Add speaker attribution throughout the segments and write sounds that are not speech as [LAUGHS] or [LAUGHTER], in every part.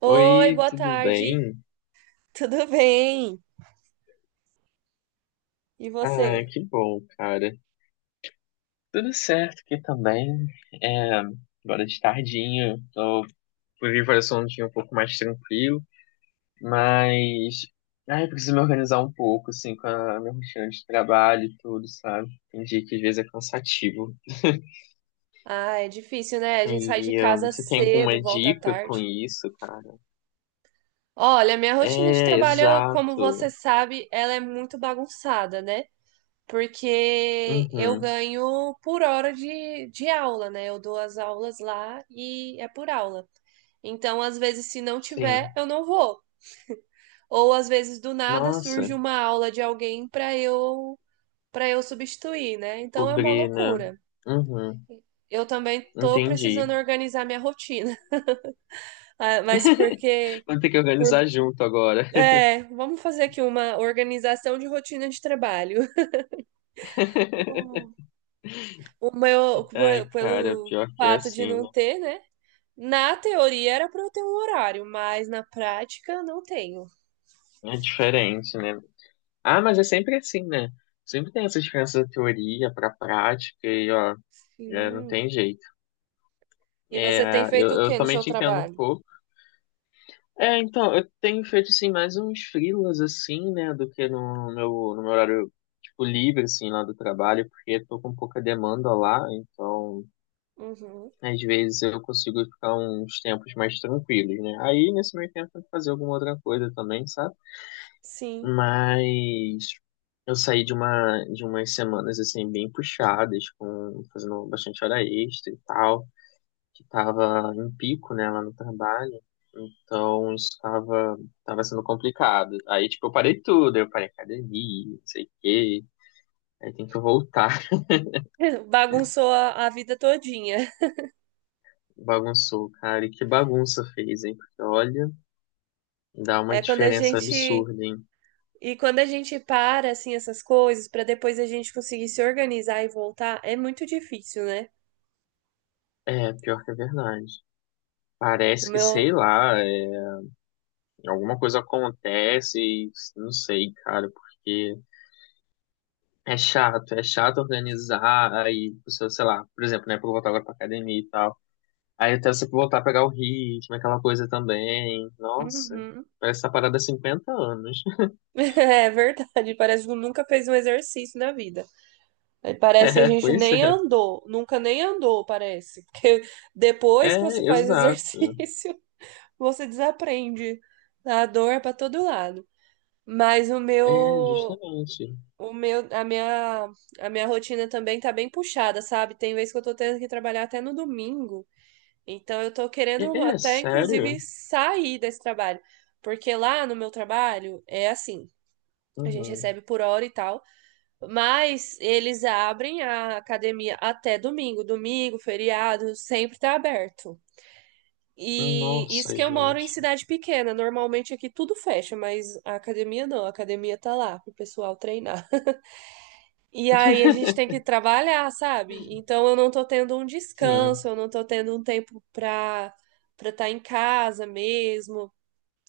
Speaker 1: Oi,
Speaker 2: Oi,
Speaker 1: boa
Speaker 2: tudo
Speaker 1: tarde.
Speaker 2: bem?
Speaker 1: Tudo bem? E
Speaker 2: Ah,
Speaker 1: você?
Speaker 2: que bom, cara. Tudo certo aqui também. É, agora de tardinha, tô por vir para um dia um pouco mais tranquilo, mas ai, preciso me organizar um pouco, assim, com a minha rotina de trabalho e tudo, sabe? Tem dia que às vezes é cansativo.
Speaker 1: Ah, é difícil, né? A gente sai de
Speaker 2: E ah,
Speaker 1: casa
Speaker 2: você tem
Speaker 1: cedo,
Speaker 2: alguma
Speaker 1: volta
Speaker 2: dica com
Speaker 1: tarde.
Speaker 2: isso, cara?
Speaker 1: Olha, minha rotina de
Speaker 2: É,
Speaker 1: trabalho, como
Speaker 2: exato.
Speaker 1: você sabe, ela é muito bagunçada, né? Porque eu
Speaker 2: Uhum,
Speaker 1: ganho por hora de aula, né? Eu dou as aulas lá e é por aula. Então, às vezes, se não tiver,
Speaker 2: sim.
Speaker 1: eu não vou. Ou às vezes, do nada, surge
Speaker 2: Nossa,
Speaker 1: uma aula de alguém para eu substituir, né? Então é uma
Speaker 2: pobre, né?
Speaker 1: loucura.
Speaker 2: Uhum,
Speaker 1: Eu também tô
Speaker 2: entendi.
Speaker 1: precisando organizar minha rotina, [LAUGHS] Ah, mas porque
Speaker 2: Vamos ter que
Speaker 1: por-
Speaker 2: organizar junto agora.
Speaker 1: é, vamos fazer aqui uma organização de rotina de trabalho. [LAUGHS]
Speaker 2: [LAUGHS]
Speaker 1: O, o meu
Speaker 2: Ai, cara,
Speaker 1: pelo
Speaker 2: pior que é
Speaker 1: fato de
Speaker 2: assim,
Speaker 1: não
Speaker 2: né?
Speaker 1: ter, né? Na teoria era para eu ter um horário, mas na prática não tenho.
Speaker 2: É diferente, né? Ah, mas é sempre assim, né? Sempre tem essa diferença da teoria pra prática e, ó, é, não
Speaker 1: Sim.
Speaker 2: tem jeito.
Speaker 1: E você tem
Speaker 2: É, eu,
Speaker 1: feito o
Speaker 2: eu
Speaker 1: que no
Speaker 2: também
Speaker 1: seu
Speaker 2: te entendo um
Speaker 1: trabalho?
Speaker 2: pouco. É, então, eu tenho feito, assim, mais uns freelas, assim, né, do que no meu horário, tipo, livre, assim, lá do trabalho, porque tô com pouca demanda lá, então
Speaker 1: Uhum,
Speaker 2: às vezes eu consigo ficar uns tempos mais tranquilos, né? Aí nesse meio tempo eu tento fazer alguma outra coisa também, sabe?
Speaker 1: sim.
Speaker 2: Mas eu saí de uma de umas semanas assim bem puxadas, com fazendo bastante hora extra e tal, que tava em pico, né, lá no trabalho. Então isso tava sendo complicado. Aí tipo eu parei tudo, eu parei academia, não sei o quê. Aí tem que voltar. [LAUGHS]
Speaker 1: [LAUGHS] Bagunçou a vida todinha.
Speaker 2: Bagunçou, cara. E que bagunça fez, hein? Porque olha. Dá uma
Speaker 1: É quando a
Speaker 2: diferença
Speaker 1: gente
Speaker 2: absurda, hein?
Speaker 1: E quando a gente para assim essas coisas para depois a gente conseguir se organizar e voltar, é muito difícil, né?
Speaker 2: É, pior que é verdade.
Speaker 1: O
Speaker 2: Parece que, sei
Speaker 1: meu.
Speaker 2: lá, é, alguma coisa acontece e não sei, cara, porque é chato organizar, aí, pessoa, sei lá, por exemplo, né, pra eu voltar agora pra academia e tal. Aí até você voltar a pegar o ritmo, aquela coisa também. Nossa,
Speaker 1: Uhum.
Speaker 2: parece essa parada há 50 anos. [LAUGHS]
Speaker 1: [LAUGHS] É verdade, parece que nunca fez um exercício na vida. Aí parece que a
Speaker 2: É,
Speaker 1: gente
Speaker 2: pois
Speaker 1: nem
Speaker 2: é.
Speaker 1: andou, nunca nem andou, parece. Porque depois
Speaker 2: É,
Speaker 1: que você faz
Speaker 2: exato.
Speaker 1: exercício, [LAUGHS] você desaprende. A dor é para todo lado. Mas
Speaker 2: É, justamente.
Speaker 1: o meu, a minha rotina também tá bem puxada, sabe? Tem vezes que eu tô tendo que trabalhar até no domingo. Então eu tô
Speaker 2: É,
Speaker 1: querendo
Speaker 2: é
Speaker 1: até, inclusive,
Speaker 2: sério?
Speaker 1: sair desse trabalho. Porque lá no meu trabalho é assim, a gente
Speaker 2: Uhum.
Speaker 1: recebe por hora e tal, mas eles abrem a academia até domingo. Domingo, feriado, sempre tá aberto. E isso
Speaker 2: Nossa,
Speaker 1: que eu moro em
Speaker 2: gente.
Speaker 1: cidade pequena. Normalmente aqui tudo fecha, mas a academia não, a academia tá lá pro pessoal treinar. E aí a gente tem que trabalhar, sabe? Então eu não tô tendo um
Speaker 2: Sim.
Speaker 1: descanso, eu não tô tendo um tempo pra estar em casa mesmo.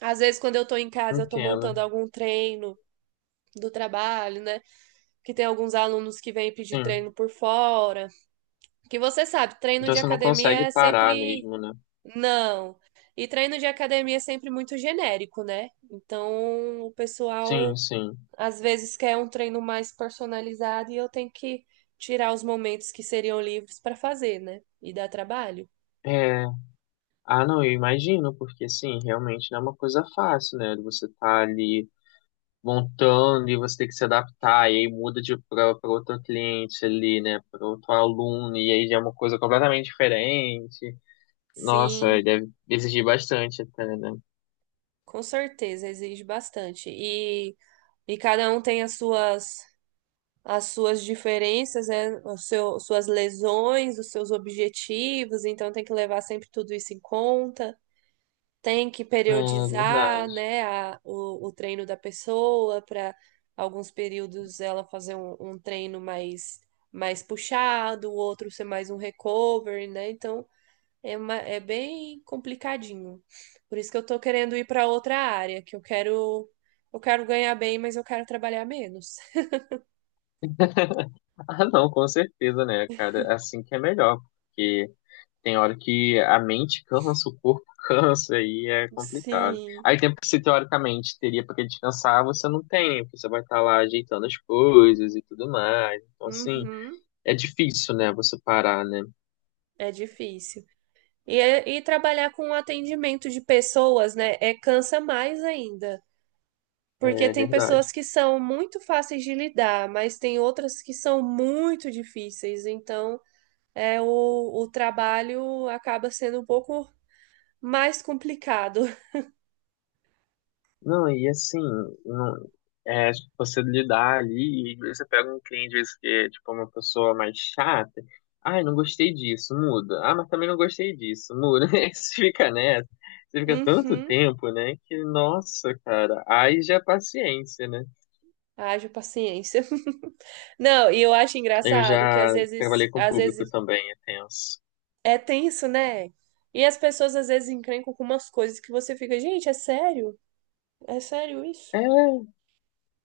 Speaker 1: Às vezes quando eu tô em casa eu tô
Speaker 2: Entendo.
Speaker 1: montando algum treino do trabalho, né? Que tem alguns alunos que vêm pedir
Speaker 2: Sim.
Speaker 1: treino por fora. Que você sabe, treino
Speaker 2: Então
Speaker 1: de
Speaker 2: você não
Speaker 1: academia
Speaker 2: consegue
Speaker 1: é
Speaker 2: parar
Speaker 1: sempre
Speaker 2: mesmo, né?
Speaker 1: não. E treino de academia é sempre muito genérico, né? Então o
Speaker 2: Sim,
Speaker 1: pessoal
Speaker 2: sim.
Speaker 1: às vezes quer um treino mais personalizado e eu tenho que tirar os momentos que seriam livres para fazer, né? E dá trabalho?
Speaker 2: É, ah, não, eu imagino, porque sim, realmente não é uma coisa fácil, né? Você tá ali montando e você tem que se adaptar, e aí muda de para outro cliente ali, né? Para outro aluno, e aí já é uma coisa completamente diferente. Nossa, aí
Speaker 1: Sim,
Speaker 2: deve exigir bastante até, né?
Speaker 1: com certeza, exige bastante. E cada um tem as suas diferenças, né? O seu, suas lesões, os seus objetivos, então tem que levar sempre tudo isso em conta. Tem que
Speaker 2: É
Speaker 1: periodizar,
Speaker 2: verdade.
Speaker 1: né, o treino da pessoa para alguns períodos ela fazer um treino mais puxado, o outro ser mais um recovery, né? Então é uma, é bem complicadinho. Por isso que eu tô querendo ir para outra área, que eu quero ganhar bem, mas eu quero trabalhar menos.
Speaker 2: [LAUGHS] Ah, não, com certeza, né, cara? É assim que é melhor, porque tem hora que a mente cansa, o corpo [LAUGHS] cansa, aí é complicado.
Speaker 1: Sim.
Speaker 2: Aí tempo que você teoricamente teria para descansar, você não tem, né? Porque você vai estar lá ajeitando as coisas e tudo mais. Então, assim,
Speaker 1: Uhum.
Speaker 2: é difícil, né, você parar, né?
Speaker 1: É difícil. E, e trabalhar com atendimento de pessoas, né? É cansa mais ainda. Porque
Speaker 2: É
Speaker 1: tem pessoas
Speaker 2: verdade.
Speaker 1: que são muito fáceis de lidar, mas tem outras que são muito difíceis. Então, o trabalho acaba sendo um pouco mais complicado. [LAUGHS]
Speaker 2: Não, e assim, não, é, tipo, você lidar ali, e às vezes você pega um cliente, às vezes, que é tipo uma pessoa mais chata, ai, não gostei disso, muda. Ah, mas também não gostei disso, muda. [LAUGHS] Aí você fica nessa, você fica tanto
Speaker 1: Uhum.
Speaker 2: tempo, né, que, nossa, cara, aí já é paciência, né?
Speaker 1: Haja paciência. [LAUGHS] Não, e eu acho
Speaker 2: Eu
Speaker 1: engraçado que
Speaker 2: já trabalhei com
Speaker 1: às
Speaker 2: público
Speaker 1: vezes
Speaker 2: também, é tenso.
Speaker 1: é tenso, né? E as pessoas às vezes encrencam com umas coisas que você fica, gente, é sério? É sério isso?
Speaker 2: É,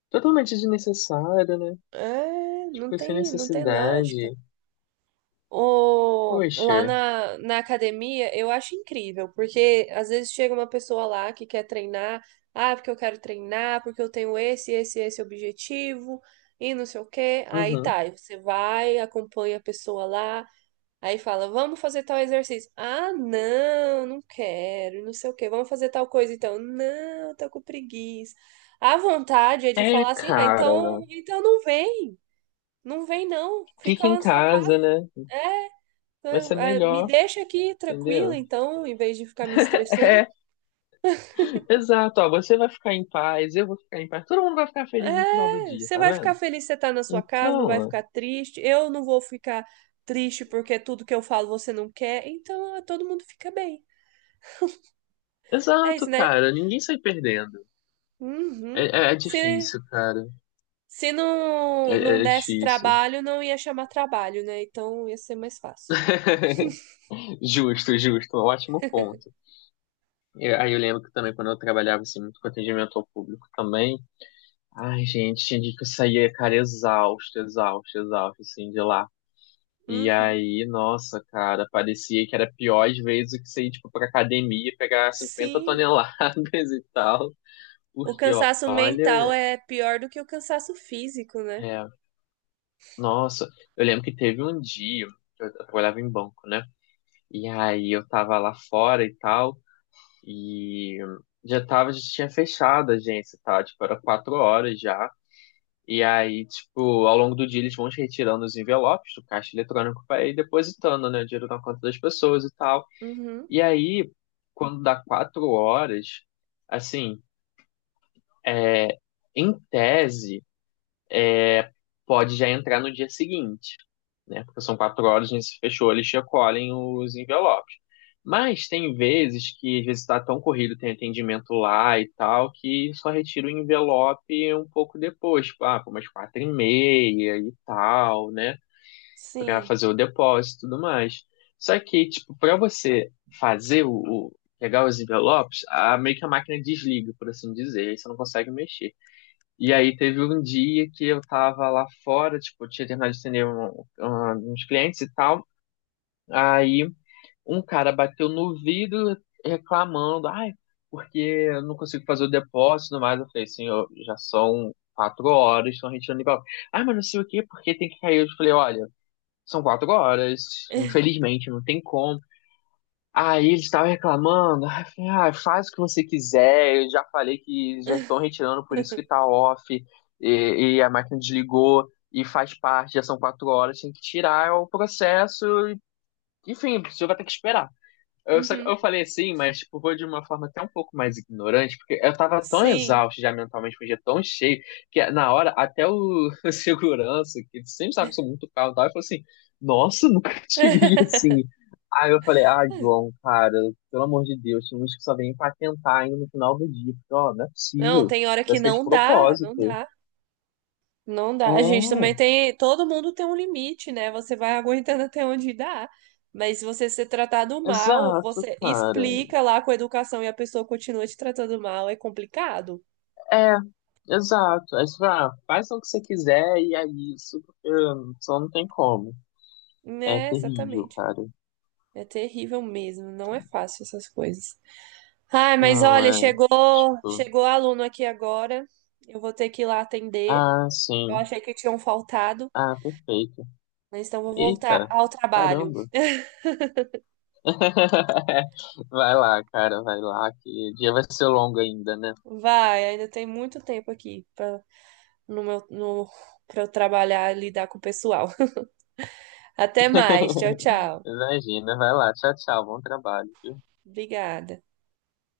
Speaker 2: totalmente desnecessário, né?
Speaker 1: É,
Speaker 2: Tipo, sem
Speaker 1: não tem lógica.
Speaker 2: necessidade.
Speaker 1: O,
Speaker 2: Poxa,
Speaker 1: na academia, eu acho incrível, porque às vezes chega uma pessoa lá que quer treinar, ah, porque eu quero treinar, porque eu tenho esse objetivo, e não sei o quê. Aí
Speaker 2: uhum.
Speaker 1: tá, aí você vai, acompanha a pessoa lá, aí fala, vamos fazer tal exercício. Ah, não, não quero, não sei o quê, vamos fazer tal coisa então. Não, tô com preguiça. A vontade é de
Speaker 2: É,
Speaker 1: falar assim, ah,
Speaker 2: cara,
Speaker 1: então não vem, não vem não, fica
Speaker 2: fica
Speaker 1: lá
Speaker 2: em
Speaker 1: na sua
Speaker 2: casa,
Speaker 1: casa.
Speaker 2: né?
Speaker 1: É, tá,
Speaker 2: Vai ser
Speaker 1: é, me
Speaker 2: melhor,
Speaker 1: deixa aqui tranquila,
Speaker 2: entendeu?
Speaker 1: então, em vez de ficar me
Speaker 2: [LAUGHS]
Speaker 1: estressando.
Speaker 2: É, exato, ó, você vai ficar em paz, eu vou ficar em paz, todo mundo vai ficar feliz no final do
Speaker 1: É,
Speaker 2: dia,
Speaker 1: você
Speaker 2: tá
Speaker 1: vai ficar
Speaker 2: vendo?
Speaker 1: feliz que você tá na sua casa, não vai
Speaker 2: Então,
Speaker 1: ficar triste. Eu não vou ficar triste porque tudo que eu falo você não quer. Então, é, todo mundo fica bem. É
Speaker 2: exato,
Speaker 1: isso, né?
Speaker 2: cara, ninguém sai perdendo. É,
Speaker 1: Uhum.
Speaker 2: é
Speaker 1: Se,
Speaker 2: difícil, cara.
Speaker 1: se não, não
Speaker 2: É, é
Speaker 1: desse
Speaker 2: difícil.
Speaker 1: trabalho, não ia chamar trabalho, né? Então, ia ser mais fácil.
Speaker 2: [LAUGHS] Justo, justo, ótimo ponto. E aí eu lembro que também quando eu trabalhava assim, muito com atendimento ao público também, ai, gente, tinha dia que eu saía, cara, exausto, exausto, exausto, assim, de lá. E
Speaker 1: Uhum.
Speaker 2: aí, nossa, cara, parecia que era pior às vezes do que você ir, tipo, pra academia e pegar cinquenta
Speaker 1: Sim.
Speaker 2: toneladas [LAUGHS] e tal.
Speaker 1: O
Speaker 2: Porque, ó,
Speaker 1: cansaço mental
Speaker 2: olha,
Speaker 1: é pior do que o cansaço físico, né?
Speaker 2: é, nossa, eu lembro que teve um dia, que eu trabalhava em banco, né? E aí eu tava lá fora e tal, e já tava, já tinha fechado a agência, tá? Tipo, era 4 horas já. E aí, tipo, ao longo do dia eles vão te retirando os envelopes do caixa eletrônico pra ir depositando, né, o dinheiro na conta das pessoas e tal.
Speaker 1: Uhum.
Speaker 2: E aí, quando dá 4 horas, assim, é, em tese, pode já entrar no dia seguinte, né? Porque são 4 horas, a gente se fechou, eles recolhem os envelopes. Mas tem vezes que, às vezes, está tão corrido, tem atendimento lá e tal, que só retira o envelope um pouco depois, tipo, ah, pô, umas 4h30 e tal, né? Para
Speaker 1: Sim.
Speaker 2: fazer o depósito e tudo mais. Só que, tipo, para você fazer o pegar os envelopes, a, meio que a máquina desliga, por assim dizer, aí você não consegue mexer. E aí teve um dia que eu tava lá fora, tipo, tinha terminado de atender uns clientes e tal, aí um cara bateu no vidro reclamando, ai, porque eu não consigo fazer o depósito e tudo mais. Eu falei, senhor, já são 4 horas, estão retirando envelope. Ai, mas não sei o quê, porque tem que cair. Eu falei, olha, são 4 horas, infelizmente, não tem como. Aí eles estavam reclamando, aí eu falei, ah, faz o que você quiser, eu já falei que já estão retirando, por isso que
Speaker 1: [LAUGHS]
Speaker 2: tá off, e a máquina desligou, e faz parte, já são quatro horas, tem que tirar é o processo, e- enfim, você vai ter que esperar.
Speaker 1: Uhum.
Speaker 2: Eu falei assim, mas tipo, foi de uma forma até um pouco mais ignorante, porque eu tava tão
Speaker 1: Sim.
Speaker 2: exausto já mentalmente, foi um dia tão cheio, que na hora até o, [LAUGHS] segurança, que ele sempre sabe que eu sou muito carro e tal, ele falou assim, nossa, [LAUGHS] nunca te vi assim.
Speaker 1: [LAUGHS]
Speaker 2: Aí eu falei, ah, João, cara, pelo amor de Deus, tem uns que só vêm patentar ainda no final do dia. Porque, ó, não é
Speaker 1: Não,
Speaker 2: possível.
Speaker 1: tem hora que
Speaker 2: Parece que é de
Speaker 1: não dá,
Speaker 2: propósito.
Speaker 1: não dá. A gente também
Speaker 2: É,
Speaker 1: tem, todo mundo tem um limite, né? Você vai aguentando [LAUGHS] até onde dá. Mas se você ser tratado mal,
Speaker 2: exato,
Speaker 1: você
Speaker 2: cara.
Speaker 1: explica lá com a educação e a pessoa continua te tratando mal, é complicado,
Speaker 2: É, exato. Aí você fala, ah, faz o que você quiser e é isso, porque só não tem como. É
Speaker 1: né?
Speaker 2: terrível,
Speaker 1: Exatamente.
Speaker 2: cara.
Speaker 1: É terrível mesmo, não é fácil essas coisas. Ai, mas olha,
Speaker 2: Não, é. Tipo,
Speaker 1: chegou aluno aqui agora. Eu vou ter que ir lá atender.
Speaker 2: ah,
Speaker 1: Eu
Speaker 2: sim.
Speaker 1: achei que tinham faltado,
Speaker 2: Ah, perfeito.
Speaker 1: mas então vou voltar
Speaker 2: Eita,
Speaker 1: ao trabalho.
Speaker 2: caramba. [LAUGHS] Vai lá, cara, vai lá, que o dia vai ser longo ainda, né?
Speaker 1: Vai, ainda tem muito tempo aqui pra, no, pra eu trabalhar e lidar com o pessoal. [LAUGHS] Até mais. Tchau,
Speaker 2: [LAUGHS]
Speaker 1: tchau.
Speaker 2: Imagina, vai lá. Tchau, tchau. Bom trabalho.
Speaker 1: Obrigada.